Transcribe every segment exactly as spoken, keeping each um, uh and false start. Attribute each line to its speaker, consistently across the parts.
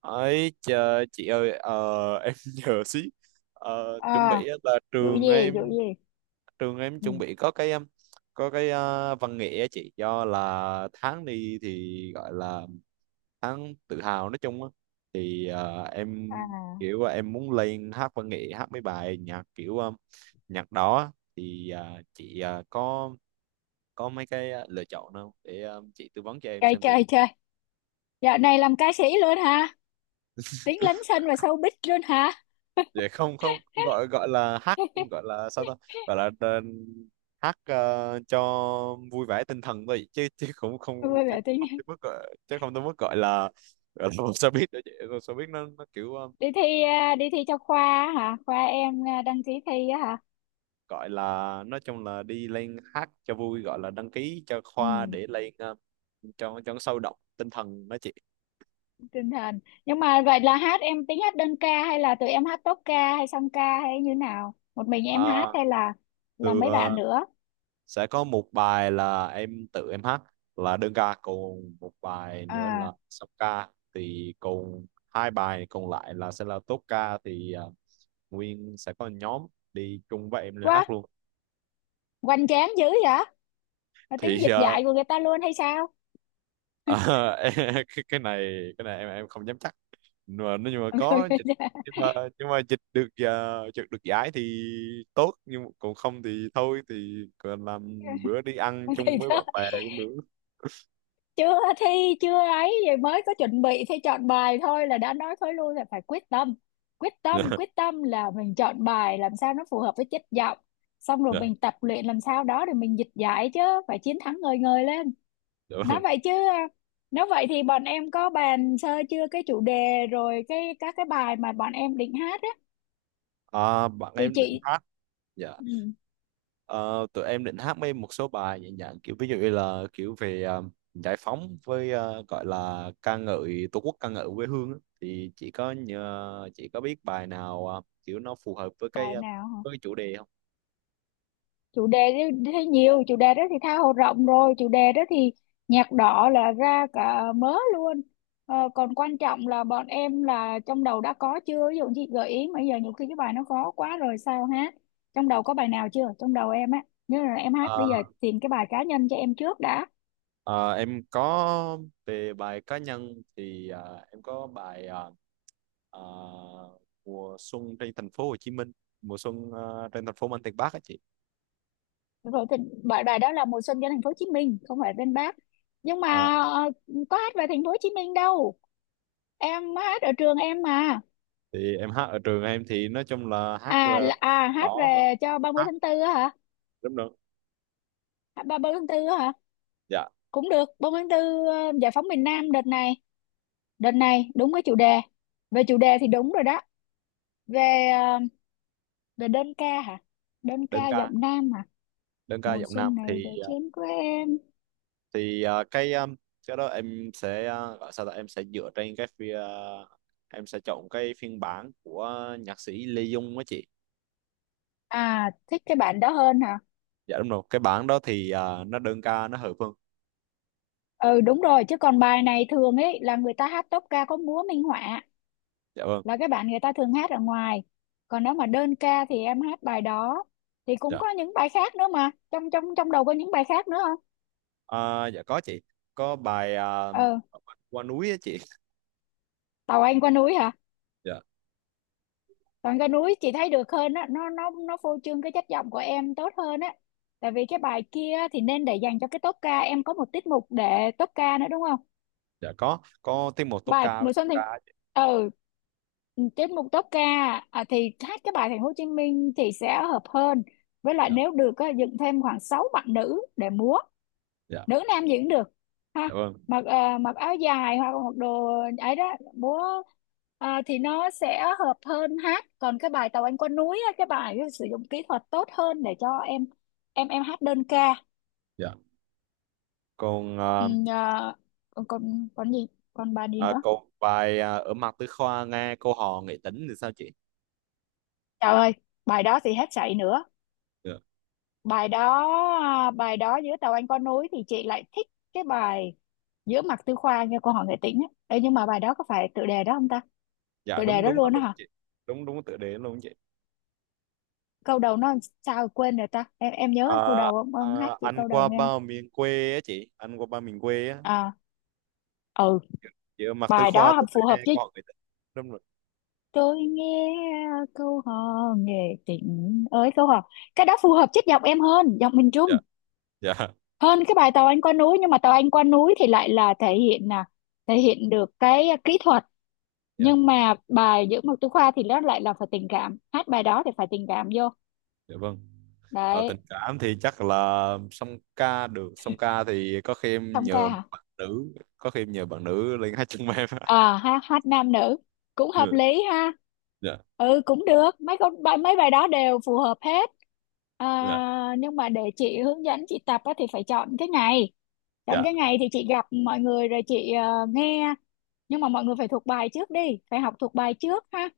Speaker 1: Ấy, chờ chị ơi, ờ, em nhờ xí. Ờ, chuẩn
Speaker 2: À,
Speaker 1: bị á là
Speaker 2: vụ
Speaker 1: trường
Speaker 2: gì
Speaker 1: em,
Speaker 2: vụ gì?
Speaker 1: trường em
Speaker 2: Ừ.
Speaker 1: chuẩn bị có cái um, có cái ờ, văn nghệ á chị, do là tháng đi thì gọi là tháng tự hào nói chung á. Thì ờ, em
Speaker 2: À,
Speaker 1: kiểu là em muốn lên hát văn nghệ, hát mấy bài nhạc kiểu um, nhạc đó á. Thì ờ, chị ờ, có có mấy cái ờ, lựa chọn nào để ờ, chị tư vấn cho em
Speaker 2: chơi
Speaker 1: xem thử.
Speaker 2: chơi chơi. Dạo này làm ca sĩ luôn hả? Tiếng lấn sân và showbiz luôn hả?
Speaker 1: Để không không gọi gọi là hát, gọi là sao ta, gọi là ờ, hack, ờ, cho vui vẻ tinh thần thôi, chứ chứ cũng không,
Speaker 2: Vui
Speaker 1: chứ
Speaker 2: vẻ tính.
Speaker 1: không tới mức gọi, chứ không tới mức gọi là, gọi là một showbiz đó chị. Một showbiz nó nó kiểu ờ,
Speaker 2: Đi thi à? Đi thi cho khoa hả? Khoa em à, đăng ký thi á hả?
Speaker 1: gọi là, nói chung là đi lên hát cho vui, gọi là đăng ký cho khoa
Speaker 2: Ừ,
Speaker 1: để lên ờ, cho cho nó sôi động tinh thần đó chị.
Speaker 2: tinh thần. Nhưng mà vậy là hát, em tính hát đơn ca hay là tụi em hát tốp ca hay song ca hay như nào, một mình em hát
Speaker 1: Ờ,
Speaker 2: hay là là
Speaker 1: từ
Speaker 2: mấy bạn
Speaker 1: ờ,
Speaker 2: nữa?
Speaker 1: sẽ có một bài là em tự em hát, là đơn ca, còn một bài nữa
Speaker 2: À,
Speaker 1: là song ca. Thì còn hai bài còn lại là sẽ là tốp ca, thì à, nguyên sẽ có nhóm đi chung với em lên hát
Speaker 2: quá
Speaker 1: luôn.
Speaker 2: hoành tráng dữ vậy. Mà tính
Speaker 1: Thì
Speaker 2: dịch
Speaker 1: ờ,
Speaker 2: dạy của người ta luôn hay sao?
Speaker 1: ờ, cái cái này, cái này em em không dám chắc, nhưng mà nếu mà có dịch, nhưng mà nhưng mà dịch được uh, được giải thì tốt, nhưng mà còn không thì thôi, thì còn làm bữa đi ăn
Speaker 2: Thì
Speaker 1: chung với
Speaker 2: đó,
Speaker 1: bạn bè cũng được.
Speaker 2: chưa thi, chưa ấy vậy mới có chuẩn bị thi chọn bài thôi là đã nói thôi luôn là phải quyết tâm quyết tâm. Quyết tâm là mình chọn bài làm sao nó phù hợp với chất giọng, xong rồi
Speaker 1: Dạ, dạ,
Speaker 2: mình tập luyện làm sao đó để mình dịch giải chứ, phải chiến thắng ngời ngời lên.
Speaker 1: dạ.
Speaker 2: Nói vậy chứ à, nếu vậy thì bọn em có bàn sơ chưa cái chủ đề rồi cái các cái bài mà bọn em định hát á
Speaker 1: À, bạn
Speaker 2: thì
Speaker 1: em định
Speaker 2: chị.
Speaker 1: hát. Dạ.
Speaker 2: Ừ,
Speaker 1: Ờ, Tụi em định hát mấy một số bài nhẹ nhàng, kiểu ví dụ như là kiểu về ờ, giải phóng, với ờ, gọi là ca ngợi tổ quốc, ca ngợi quê hương á. Thì chị có nhờ chị có biết bài nào ờ, kiểu nó phù hợp với cái
Speaker 2: bài
Speaker 1: ờ,
Speaker 2: nào
Speaker 1: với cái
Speaker 2: hả?
Speaker 1: chủ đề không?
Speaker 2: Chủ đề thì thấy nhiều chủ đề đó thì tha hồ rộng rồi, chủ đề đó thì nhạc đỏ là ra cả mớ luôn. Ờ, còn quan trọng là bọn em là trong đầu đã có chưa, ví dụ chị gợi ý mà giờ nhiều khi cái bài nó khó quá rồi sao hát. Trong đầu có bài nào chưa? Trong đầu em á, nếu là em hát bây giờ
Speaker 1: Ờ,
Speaker 2: tìm cái bài cá nhân cho em trước đã.
Speaker 1: ờ, em có. Về bài cá nhân thì ờ, em có bài ờ, ờ, mùa xuân trên thành phố Hồ Chí Minh, mùa xuân ờ, trên thành phố Mang Tiền Bắc á chị.
Speaker 2: Rồi thì bài bài đó là Mùa Xuân cho Thành Phố Hồ Chí Minh, không phải bên Bác. Nhưng mà
Speaker 1: Ờ,
Speaker 2: ờ, có hát về thành phố Hồ Chí Minh đâu, em hát ở trường em mà.
Speaker 1: thì em hát ở trường em thì nói chung là hát
Speaker 2: À
Speaker 1: ờ,
Speaker 2: là, à hát
Speaker 1: đó mà,
Speaker 2: về cho ba mươi
Speaker 1: hát,
Speaker 2: tháng tư á hả.
Speaker 1: đúng rồi.
Speaker 2: À, ba- 30 tháng tư á hả?
Speaker 1: Dạ.
Speaker 2: Cũng được, ba mươi tháng tư ờ, giải phóng miền Nam đợt này, đợt này đúng cái chủ đề. Về chủ đề thì đúng rồi đó. Về ờ, về đơn ca hả? Đơn
Speaker 1: Đơn
Speaker 2: ca
Speaker 1: ca.
Speaker 2: giọng nam hả?
Speaker 1: Đơn ca
Speaker 2: Mùa
Speaker 1: giọng nam
Speaker 2: xuân này về
Speaker 1: thì ờ,
Speaker 2: chén của em.
Speaker 1: thì ờ, cái ờ, cái đó em sẽ ờ, gọi sao, là em sẽ dựa trên cái phi, ờ, em sẽ chọn cái phiên bản của nhạc sĩ Lê Dung á chị.
Speaker 2: À, thích cái bản đó hơn hả?
Speaker 1: Dạ đúng rồi, cái bản đó thì ờ, nó đơn ca nó hợp hơn.
Speaker 2: Ừ đúng rồi, chứ còn bài này thường ấy là người ta hát tốp ca có múa minh họa,
Speaker 1: Dạ vâng.
Speaker 2: là cái bản người ta thường hát ở ngoài. Còn nếu mà đơn ca thì em hát bài đó, thì cũng
Speaker 1: Dạ.
Speaker 2: có những bài khác nữa mà. Trong trong trong đầu có những bài khác nữa không?
Speaker 1: Ờ, dạ có chị, có bài ờ,
Speaker 2: Ừ,
Speaker 1: qua núi á chị.
Speaker 2: Tàu Anh qua núi hả?
Speaker 1: Dạ.
Speaker 2: Còn cái núi chị thấy được hơn á, nó nó nó phô trương cái chất giọng của em tốt hơn á, tại vì cái bài kia thì nên để dành cho cái tốp ca, em có một tiết mục để tốp ca nữa đúng không?
Speaker 1: Dạ, có có tiết mục tốp
Speaker 2: Bài
Speaker 1: ca với
Speaker 2: mùa
Speaker 1: song
Speaker 2: xuân thì,
Speaker 1: ca á chị.
Speaker 2: ừ, tiết mục tốp ca, à, thì hát cái bài Thành Phố Hồ Chí Minh thì sẽ hợp hơn. Với lại
Speaker 1: Dạ.
Speaker 2: nếu được á, dựng thêm khoảng sáu bạn nữ để múa,
Speaker 1: Dạ.
Speaker 2: nữ nam gì cũng được, ha.
Speaker 1: Dạ vâng.
Speaker 2: Mặc ờ, mặc áo dài hoặc mặc đồ ấy đó, bố, ờ, thì nó sẽ hợp hơn hát. Còn cái bài tàu anh qua núi á, cái bài ấy sử dụng kỹ thuật tốt hơn để cho em, em em hát đơn ca.
Speaker 1: Dạ. Còn
Speaker 2: Ừ,
Speaker 1: ờ,
Speaker 2: ờ, còn còn còn gì, còn bài gì
Speaker 1: à,
Speaker 2: nữa?
Speaker 1: câu bài à, "Ở mặt tư khoa nghe câu hò nghệ tính" thì sao chị?
Speaker 2: Trời ơi, bài đó thì hết sảy nữa.
Speaker 1: Dạ.
Speaker 2: Bài đó, à, bài đó giữa tàu anh qua núi thì chị lại thích cái bài giữa mặt tư khoa nghe cô hỏi nghệ tĩnh á. Ê, nhưng mà bài đó có phải tựa đề đó không ta?
Speaker 1: Dạ,
Speaker 2: Tựa đề
Speaker 1: đúng
Speaker 2: đó
Speaker 1: đúng đó,
Speaker 2: luôn á
Speaker 1: đúng
Speaker 2: hả?
Speaker 1: chị. Đúng đúng, tựa đề luôn chị.
Speaker 2: Câu đầu nó làm sao rồi quên rồi ta, em em nhớ câu
Speaker 1: à,
Speaker 2: đầu không, ông hát
Speaker 1: à,
Speaker 2: chị
Speaker 1: "Anh
Speaker 2: câu đầu
Speaker 1: qua
Speaker 2: nghe không?
Speaker 1: bao miền quê" á chị, "anh qua bao miền quê" á,
Speaker 2: À, ừ,
Speaker 1: "chị ở mặt tư
Speaker 2: bài
Speaker 1: khoa
Speaker 2: đó hợp-
Speaker 1: tôi
Speaker 2: phù hợp
Speaker 1: nghe
Speaker 2: với,
Speaker 1: câu hò nghệ tính". Đúng rồi.
Speaker 2: tôi nghe câu hò nghệ tình ơi câu hò. Cái đó phù hợp chất giọng em hơn, giọng miền Trung,
Speaker 1: Dạ. Dạ.
Speaker 2: hơn cái bài tàu anh qua núi. Nhưng mà tàu anh qua núi thì lại là thể hiện là thể hiện được cái kỹ thuật.
Speaker 1: Dạ
Speaker 2: Nhưng mà bài giữa một tú khoa thì nó lại là phải tình cảm, hát bài đó thì phải tình cảm vô,
Speaker 1: dạ vâng. Ờ, tình
Speaker 2: đấy.
Speaker 1: cảm thì chắc là song ca được. Song ca thì có khi em
Speaker 2: Xong
Speaker 1: nhờ
Speaker 2: ca
Speaker 1: một
Speaker 2: hả?
Speaker 1: bạn nữ, có khi em nhờ bạn nữ lên hát chung với em.
Speaker 2: À ha, hát nam nữ cũng hợp
Speaker 1: Ừ,
Speaker 2: lý ha.
Speaker 1: dạ.
Speaker 2: Ừ, cũng được, mấy con bài mấy bài đó đều phù hợp hết.
Speaker 1: Dạ.
Speaker 2: À, nhưng mà để chị hướng dẫn chị tập á, thì phải chọn cái ngày. Chọn
Speaker 1: Dạ.
Speaker 2: cái ngày thì chị gặp mọi người rồi chị ờ, nghe. Nhưng mà mọi người phải thuộc bài trước đi, phải học thuộc bài trước ha.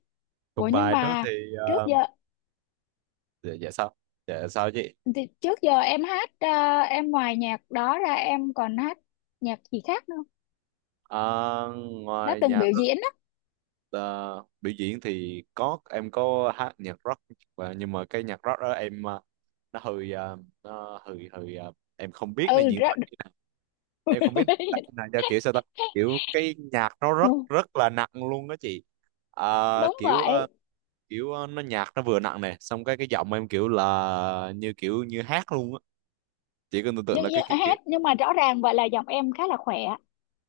Speaker 2: Ủa
Speaker 1: Thuộc
Speaker 2: nhưng
Speaker 1: bài trước
Speaker 2: mà
Speaker 1: thì
Speaker 2: trước
Speaker 1: ờ,
Speaker 2: giờ,
Speaker 1: dạ, dạ sao? Dạ, sao chị?
Speaker 2: thì trước giờ em hát ờ, em ngoài nhạc đó ra em còn hát nhạc gì khác nữa không?
Speaker 1: À,
Speaker 2: Đã
Speaker 1: ngoài
Speaker 2: từng
Speaker 1: nhạc
Speaker 2: biểu diễn á.
Speaker 1: ờ, biểu diễn thì có, em có hát nhạc rock và nhưng mà cái nhạc rock đó em ờ, nó hơi ờ, nó hơi hơi ờ, em không biết
Speaker 2: Ừ
Speaker 1: nên diễn tả
Speaker 2: ra,
Speaker 1: như nào, em không biết diễn tả như nào cho kiểu sao ta. Kiểu cái nhạc nó rất rất là nặng luôn đó chị. Ờ,
Speaker 2: đúng
Speaker 1: kiểu ờ,
Speaker 2: vậy.
Speaker 1: kiểu ờ, nó nhạc nó vừa nặng này, xong cái cái giọng em kiểu là như kiểu như hát luôn á. Chị có tưởng tượng
Speaker 2: nhưng,
Speaker 1: là cái
Speaker 2: nhưng
Speaker 1: cái kiểu.
Speaker 2: hết nhưng mà rõ ràng vậy là giọng em khá là khỏe.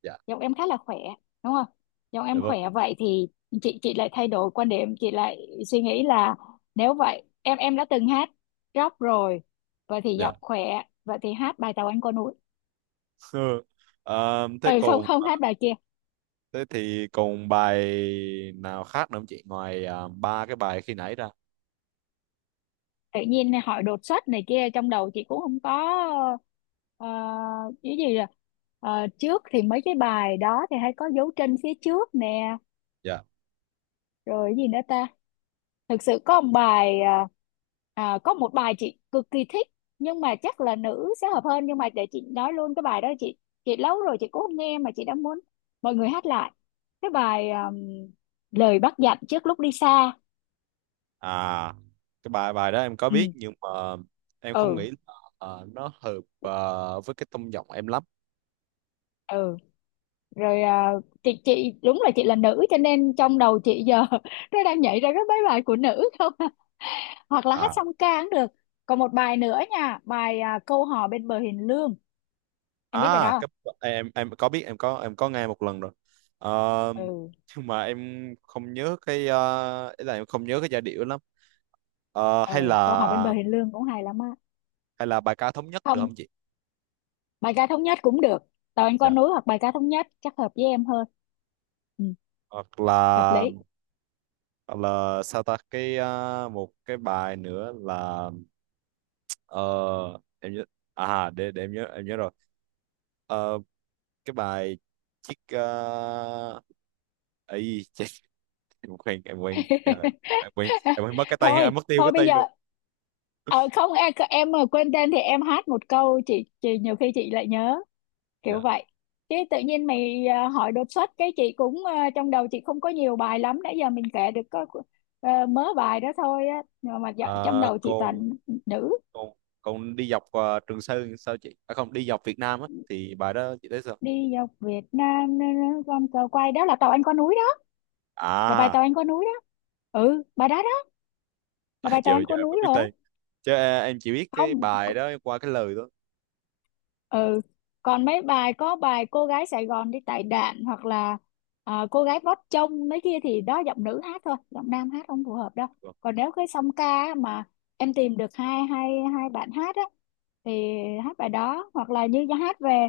Speaker 1: Dạ.
Speaker 2: Giọng em khá là khỏe đúng không? Giọng
Speaker 1: Dạ
Speaker 2: em
Speaker 1: vâng.
Speaker 2: khỏe vậy thì chị chị lại thay đổi quan điểm, chị lại suy nghĩ là nếu vậy em em đã từng hát rock rồi, vậy thì
Speaker 1: Dạ.
Speaker 2: giọng khỏe vậy thì hát bài Tàu Anh Qua Núi.
Speaker 1: Ờ, Thế
Speaker 2: Ừ, không
Speaker 1: còn,
Speaker 2: không hát bài kia.
Speaker 1: thế thì còn bài nào khác nữa không chị, ngoài à, ba cái bài khi nãy ra?
Speaker 2: Tự nhiên hỏi đột xuất này kia trong đầu chị cũng không có ờ, cái gì là. Ờ, trước thì mấy cái bài đó thì hay có Dấu Chân Phía Trước nè,
Speaker 1: Dạ.
Speaker 2: rồi cái gì nữa ta? Thực sự có một bài à, à, có một bài chị cực kỳ thích, nhưng mà chắc là nữ sẽ hợp hơn, nhưng mà để chị nói luôn cái bài đó. Chị chị lâu rồi chị cũng không nghe mà chị đã muốn mọi người hát lại cái bài, à, Lời Bác Dặn Trước Lúc Đi Xa.
Speaker 1: À, cái bài bài đó em có
Speaker 2: Ừ,
Speaker 1: biết nhưng mà em không
Speaker 2: ừ,
Speaker 1: nghĩ là ờ, nó hợp ờ, với cái tông giọng em lắm.
Speaker 2: ừ, rồi, à, chị chị đúng là chị là nữ cho nên trong đầu chị giờ nó đang nhảy ra cái mấy bài của nữ không à. Hoặc là hát
Speaker 1: À.
Speaker 2: song ca cũng được. Còn một bài nữa nha, bài à, Câu Hò Bên Bờ Hiền Lương. Em biết bài đó
Speaker 1: à
Speaker 2: không?
Speaker 1: cái, em em có biết, em có em có nghe một lần rồi. Ờ,
Speaker 2: Ừ.
Speaker 1: nhưng mà em không nhớ cái ờ, ý là em không nhớ cái giai điệu lắm. Ờ,
Speaker 2: Ờ,
Speaker 1: hay
Speaker 2: Câu
Speaker 1: là
Speaker 2: Hỏi Bên Bờ Hiền Lương cũng hay lắm á.
Speaker 1: Hay là bài "Ca thống nhất" được
Speaker 2: Không,
Speaker 1: không chị?
Speaker 2: bài ca thống nhất cũng được. Tàu anh
Speaker 1: Dạ.
Speaker 2: con núi hoặc Bài Ca Thống Nhất chắc hợp với em hơn. Ừ,
Speaker 1: Hoặc
Speaker 2: hợp
Speaker 1: là,
Speaker 2: lý.
Speaker 1: Hoặc là sao ta, cái à, một cái bài nữa là ờ, em nhớ, à để để em nhớ em nhớ rồi. Ờ, cái bài chiếc, uh, ấy chết, em quên em quên. Trời, em quên em quên mất cái tên,
Speaker 2: Thôi
Speaker 1: em mất tiêu
Speaker 2: thôi
Speaker 1: cái
Speaker 2: bây
Speaker 1: tên
Speaker 2: giờ,
Speaker 1: rồi.
Speaker 2: ờ, không em em mà quên tên thì em hát một câu chị chị nhiều khi chị lại nhớ kiểu
Speaker 1: Dạ.
Speaker 2: vậy. Chứ tự nhiên mày ờ, hỏi đột xuất, cái chị cũng ờ, trong đầu chị không có nhiều bài lắm, nãy giờ mình kể được có ờ, mớ bài đó thôi á, nhưng mà
Speaker 1: À,
Speaker 2: dạ- trong đầu chị
Speaker 1: còn
Speaker 2: toàn nữ.
Speaker 1: còn còn đi dọc ờ, Trường Sơn sao chị, à, không, đi dọc Việt Nam á, thì bài đó chị thấy sao?
Speaker 2: Đi dọc Việt Nam nơ, con cờ quay đó là tàu anh qua núi đó, là bài
Speaker 1: à,
Speaker 2: tàu anh qua núi đó. Ừ, bài đó đó, là
Speaker 1: À,
Speaker 2: bài
Speaker 1: giờ
Speaker 2: tàu anh
Speaker 1: giờ
Speaker 2: qua
Speaker 1: em mới
Speaker 2: núi
Speaker 1: biết
Speaker 2: rồi.
Speaker 1: tên, chứ ờ, em chỉ biết cái
Speaker 2: Không c-
Speaker 1: bài đó qua cái lời
Speaker 2: ừ, còn mấy bài có bài Cô Gái Sài Gòn Đi Tải Đạn hoặc là à, Cô Gái Vót Trông mấy kia, thì đó giọng nữ hát thôi, giọng nam hát không phù hợp đâu.
Speaker 1: thôi.
Speaker 2: Còn nếu cái song ca á, mà em tìm được hai hai hai bạn hát á, thì hát bài đó hoặc là như hát về,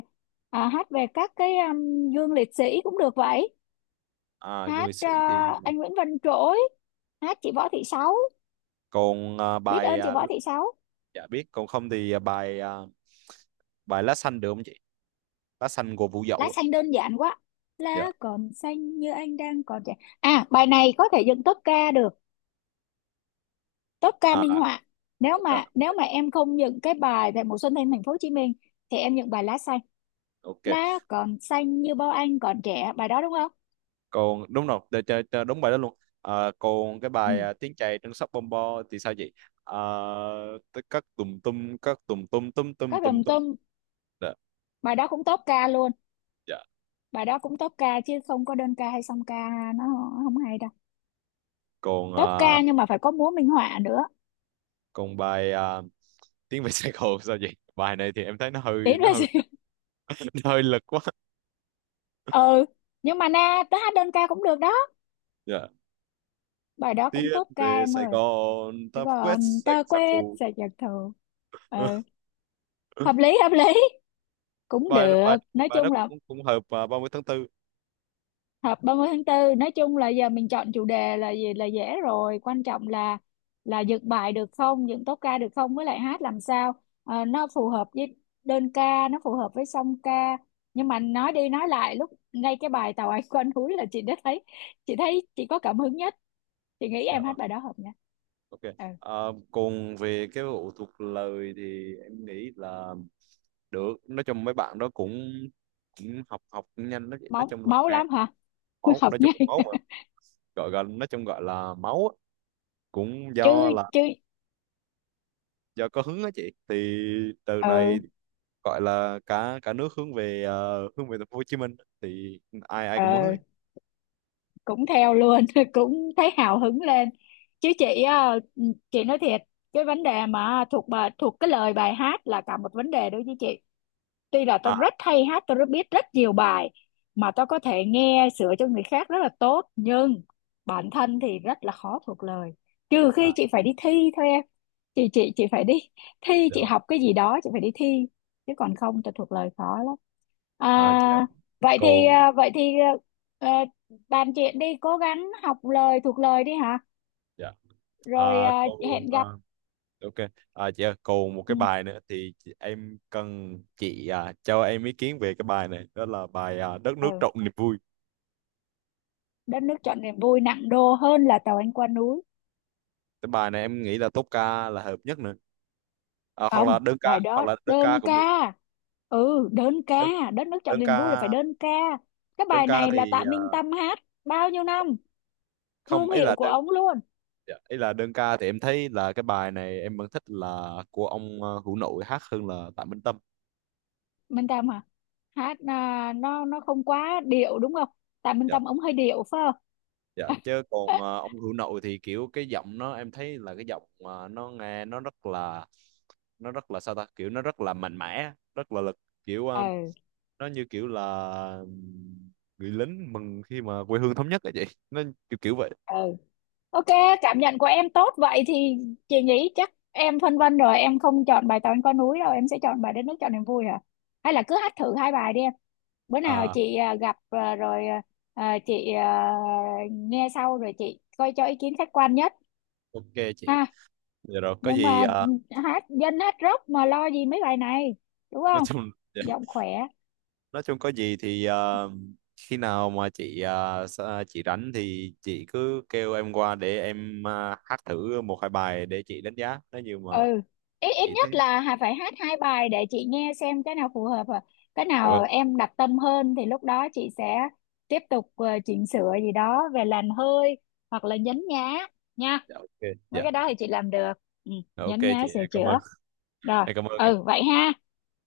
Speaker 2: à, hát về các cái um, gương liệt sĩ cũng được vậy.
Speaker 1: À du
Speaker 2: Hát
Speaker 1: lịch
Speaker 2: ờ,
Speaker 1: sĩ thì,
Speaker 2: anh Nguyễn Văn Trỗi, hát chị Võ Thị Sáu,
Speaker 1: còn à,
Speaker 2: Biết
Speaker 1: bài
Speaker 2: Ơn Chị
Speaker 1: à,
Speaker 2: Võ Thị Sáu.
Speaker 1: dạ biết, còn không thì à, bài à, bài "Lá xanh" được không chị, "Lá xanh" của Vũ
Speaker 2: Lá
Speaker 1: Dậu á.
Speaker 2: Xanh đơn giản quá.
Speaker 1: Dạ.
Speaker 2: Lá còn xanh như anh đang còn trẻ, à bài này có thể dựng tốp ca được, tốp ca minh
Speaker 1: À,
Speaker 2: họa. nếu mà
Speaker 1: ok,
Speaker 2: nếu mà em không dựng cái bài về Mùa Xuân Thanh Thành Phố Hồ Chí Minh thì em dựng bài Lá Xanh.
Speaker 1: ok,
Speaker 2: Lá còn xanh như bao anh còn trẻ, bài đó đúng không?
Speaker 1: còn đúng rồi, để cho- cho đúng bài đó luôn. À, còn cái
Speaker 2: Ừ,
Speaker 1: bài à, "Tiếng chày trên sóc Bom Bo" thì sao chị? à, tất- các tùm tum, các tùm tum tum tum
Speaker 2: các
Speaker 1: tum
Speaker 2: đồng
Speaker 1: tum.
Speaker 2: tâm,
Speaker 1: Dạ.
Speaker 2: bài đó cũng tốp ca luôn,
Speaker 1: Dạ.
Speaker 2: bài đó cũng tốp ca chứ không có đơn ca hay song ca, nó không hay đâu.
Speaker 1: Còn à,
Speaker 2: Tốp ca nhưng mà phải có múa minh họa nữa.
Speaker 1: còn bài à, tiếng về Sài Gòn" sao chị? Bài này thì em thấy nó hơi,
Speaker 2: Tiến
Speaker 1: nó hơi
Speaker 2: về.
Speaker 1: nó hơi lực quá.
Speaker 2: Ừ, nhưng mà na tớ hát đơn ca cũng được đó.
Speaker 1: Dạ,
Speaker 2: Bài đó cũng
Speaker 1: "Tiến
Speaker 2: top ca
Speaker 1: về
Speaker 2: em
Speaker 1: Sài
Speaker 2: ơi.
Speaker 1: Gòn
Speaker 2: Thế
Speaker 1: ta quét
Speaker 2: còn
Speaker 1: sạch
Speaker 2: ta
Speaker 1: giặc
Speaker 2: quét
Speaker 1: thù".
Speaker 2: sẽ giật thù. Ừ, hợp lý hợp lý, cũng
Speaker 1: bài
Speaker 2: được
Speaker 1: bài
Speaker 2: nói
Speaker 1: bài đó
Speaker 2: chung là
Speaker 1: cũng cũng hợp vào ba mươi tháng tư.
Speaker 2: họp ba mươi tháng tư. Nói chung là giờ mình chọn chủ đề là gì là dễ rồi, quan trọng là là dựng bài được không, dựng tốp ca được không, với lại hát làm sao. Ờ, nó phù hợp với đơn ca, nó phù hợp với song ca. Nhưng mà nói đi nói lại lúc ngay cái bài Tàu Anh Quanh Núi là chị đã thấy, chị thấy chị có cảm hứng nhất, chị nghĩ
Speaker 1: Dạ
Speaker 2: em hát
Speaker 1: vâng.
Speaker 2: bài đó hợp nha.
Speaker 1: Ok.
Speaker 2: Ừ.
Speaker 1: à, Còn về cái vụ thuộc lời thì em nghĩ là được, nói chung mấy bạn đó cũng cũng học học cũng nhanh, nói, nói
Speaker 2: Máu
Speaker 1: chung là
Speaker 2: máu
Speaker 1: nghe.
Speaker 2: lắm hả?
Speaker 1: Máu,
Speaker 2: Hợp
Speaker 1: nói chung
Speaker 2: nhai.
Speaker 1: là máu mà. Gọi gần, nói chung gọi là máu á. Cũng
Speaker 2: chứ
Speaker 1: do là,
Speaker 2: chứ
Speaker 1: do có hứng á chị, thì từ này
Speaker 2: ừ,
Speaker 1: gọi là cả cả nước hướng về, ờ, hướng về thành phố Hồ Chí Minh, thì ai ai cũng hứng
Speaker 2: ừ,
Speaker 1: ấy.
Speaker 2: cũng theo luôn. Cũng thấy hào hứng lên. Chứ chị ờ, chị nói thiệt, cái vấn đề mà thuộc bài thuộc cái lời bài hát là cả một vấn đề đối với chị, tuy là tôi
Speaker 1: à
Speaker 2: rất hay hát, tôi rất biết rất nhiều bài, mà tôi có thể nghe sửa cho người khác rất là tốt, nhưng bản thân thì rất là khó thuộc lời, trừ khi
Speaker 1: à
Speaker 2: chị phải đi thi thôi em. Chị chị chị phải đi thi,
Speaker 1: dạ.
Speaker 2: chị học cái gì đó chị phải đi thi, chứ còn không tôi thuộc lời khó lắm. À,
Speaker 1: À dạ
Speaker 2: vậy thì
Speaker 1: còn.
Speaker 2: à, vậy thì à, à, bàn chuyện đi, cố gắng học lời thuộc lời đi hả.
Speaker 1: Dạ.
Speaker 2: Rồi
Speaker 1: À
Speaker 2: à,
Speaker 1: còn.
Speaker 2: hẹn
Speaker 1: à,
Speaker 2: gặp.
Speaker 1: ok. À dạ, còn một
Speaker 2: Ừ.
Speaker 1: cái bài nữa thì chị- em cần chị à, cho em ý kiến về cái bài này, đó là bài à, "Đất nước
Speaker 2: Ừ.
Speaker 1: trọn niềm vui".
Speaker 2: Đất Nước Chọn Niềm Vui nặng đô hơn là tàu anh qua núi.
Speaker 1: Cái bài này em nghĩ là tốp ca là hợp nhất nữa, à, hoặc là
Speaker 2: Không,
Speaker 1: đơn
Speaker 2: bài
Speaker 1: ca, hoặc
Speaker 2: đó
Speaker 1: là đơn ca
Speaker 2: đơn ca.
Speaker 1: cũng được.
Speaker 2: Ừ đơn ca,
Speaker 1: Đơn
Speaker 2: Đất Nước Chọn
Speaker 1: đơn
Speaker 2: Niềm Vui là
Speaker 1: ca.
Speaker 2: phải đơn ca. Cái
Speaker 1: Đơn
Speaker 2: bài
Speaker 1: ca
Speaker 2: này là
Speaker 1: thì
Speaker 2: Tạ
Speaker 1: à,
Speaker 2: Minh Tâm hát bao nhiêu năm,
Speaker 1: không
Speaker 2: thương
Speaker 1: ấy
Speaker 2: hiệu
Speaker 1: là
Speaker 2: của
Speaker 1: đơn.
Speaker 2: ông luôn.
Speaker 1: Dạ, ý là đơn ca thì em thấy là cái bài này em vẫn thích là của ông à, Hữu Nội hát hơn là Tạ Minh Tâm.
Speaker 2: Minh Tâm hả, hát à, nó nó không quá điệu đúng không? Tạ Minh
Speaker 1: Dạ.
Speaker 2: Tâm ông hơi điệu phải không?
Speaker 1: Dạ, chứ còn ờ, ông Hữu Nội thì kiểu cái giọng nó em thấy là cái giọng mà nó nghe nó rất là, nó rất là sao ta, kiểu nó rất là mạnh mẽ, rất là lực, kiểu ờ,
Speaker 2: Ừ,
Speaker 1: nó như kiểu là ừm, người lính mừng khi mà quê hương thống nhất ấy chị, nó kiểu kiểu vậy.
Speaker 2: ừ, Ok, cảm nhận của em tốt vậy thì chị nghĩ chắc em phân vân rồi, em không chọn bài Tàu Anh Có Núi đâu, em sẽ chọn bài Đất Nước Cho Niềm Vui hả? Hay là cứ hát thử hai bài đi em. Bữa nào
Speaker 1: À,
Speaker 2: chị à, gặp à, rồi à, à, chị à, nghe sau rồi chị coi cho ý kiến khách quan nhất
Speaker 1: ok chị.
Speaker 2: ha.
Speaker 1: Dạ rồi, có
Speaker 2: Nhưng
Speaker 1: gì
Speaker 2: mà
Speaker 1: ờ,
Speaker 2: hát dân hát rock mà lo gì mấy bài này, đúng
Speaker 1: nói
Speaker 2: không?
Speaker 1: chung dạ,
Speaker 2: Giọng khỏe.
Speaker 1: nói chung có gì thì ờ, khi nào mà chị ờ, sa- chị rảnh thì chị cứ kêu em qua để em ờ, hát thử một hai bài để chị đánh giá, nếu như mà
Speaker 2: Ừ, ít ít
Speaker 1: chị thấy.
Speaker 2: nhất là hà- phải hát hai bài để chị nghe xem cái nào phù hợp à. Cái
Speaker 1: Dạ vâng.
Speaker 2: nào em đặt tâm hơn thì lúc đó chị sẽ tiếp tục ờ, chỉnh sửa gì đó về làn hơi hoặc là nhấn nhá nha.
Speaker 1: Dạ ok.
Speaker 2: Mấy
Speaker 1: Dạ.
Speaker 2: cái đó thì chị làm được. Ừ,
Speaker 1: Dạ, ok
Speaker 2: nhấn nhá
Speaker 1: chị,
Speaker 2: sửa
Speaker 1: em cảm ơn.
Speaker 2: chữa. Rồi.
Speaker 1: Em cảm ơn ạ.
Speaker 2: Ừ vậy ha.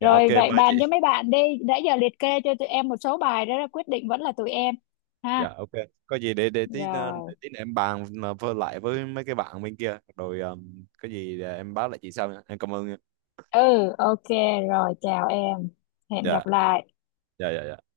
Speaker 1: Dạ ok
Speaker 2: vậy
Speaker 1: ba chị.
Speaker 2: bàn cho mấy bạn đi đã, giờ liệt kê cho tụi em một số bài, đó là quyết định vẫn là tụi em, ha.
Speaker 1: Dạ ok. Có gì để để tí, ờ, để
Speaker 2: Rồi.
Speaker 1: tí nữa em bàn mà với lại với mấy cái bạn bên kia, rồi ờ, có gì ờ, em báo lại chị sau nha, em cảm ơn nha.
Speaker 2: Ừ, ok, rồi chào em, hẹn
Speaker 1: Dạ,
Speaker 2: gặp lại.
Speaker 1: dạ, dạ, dạ.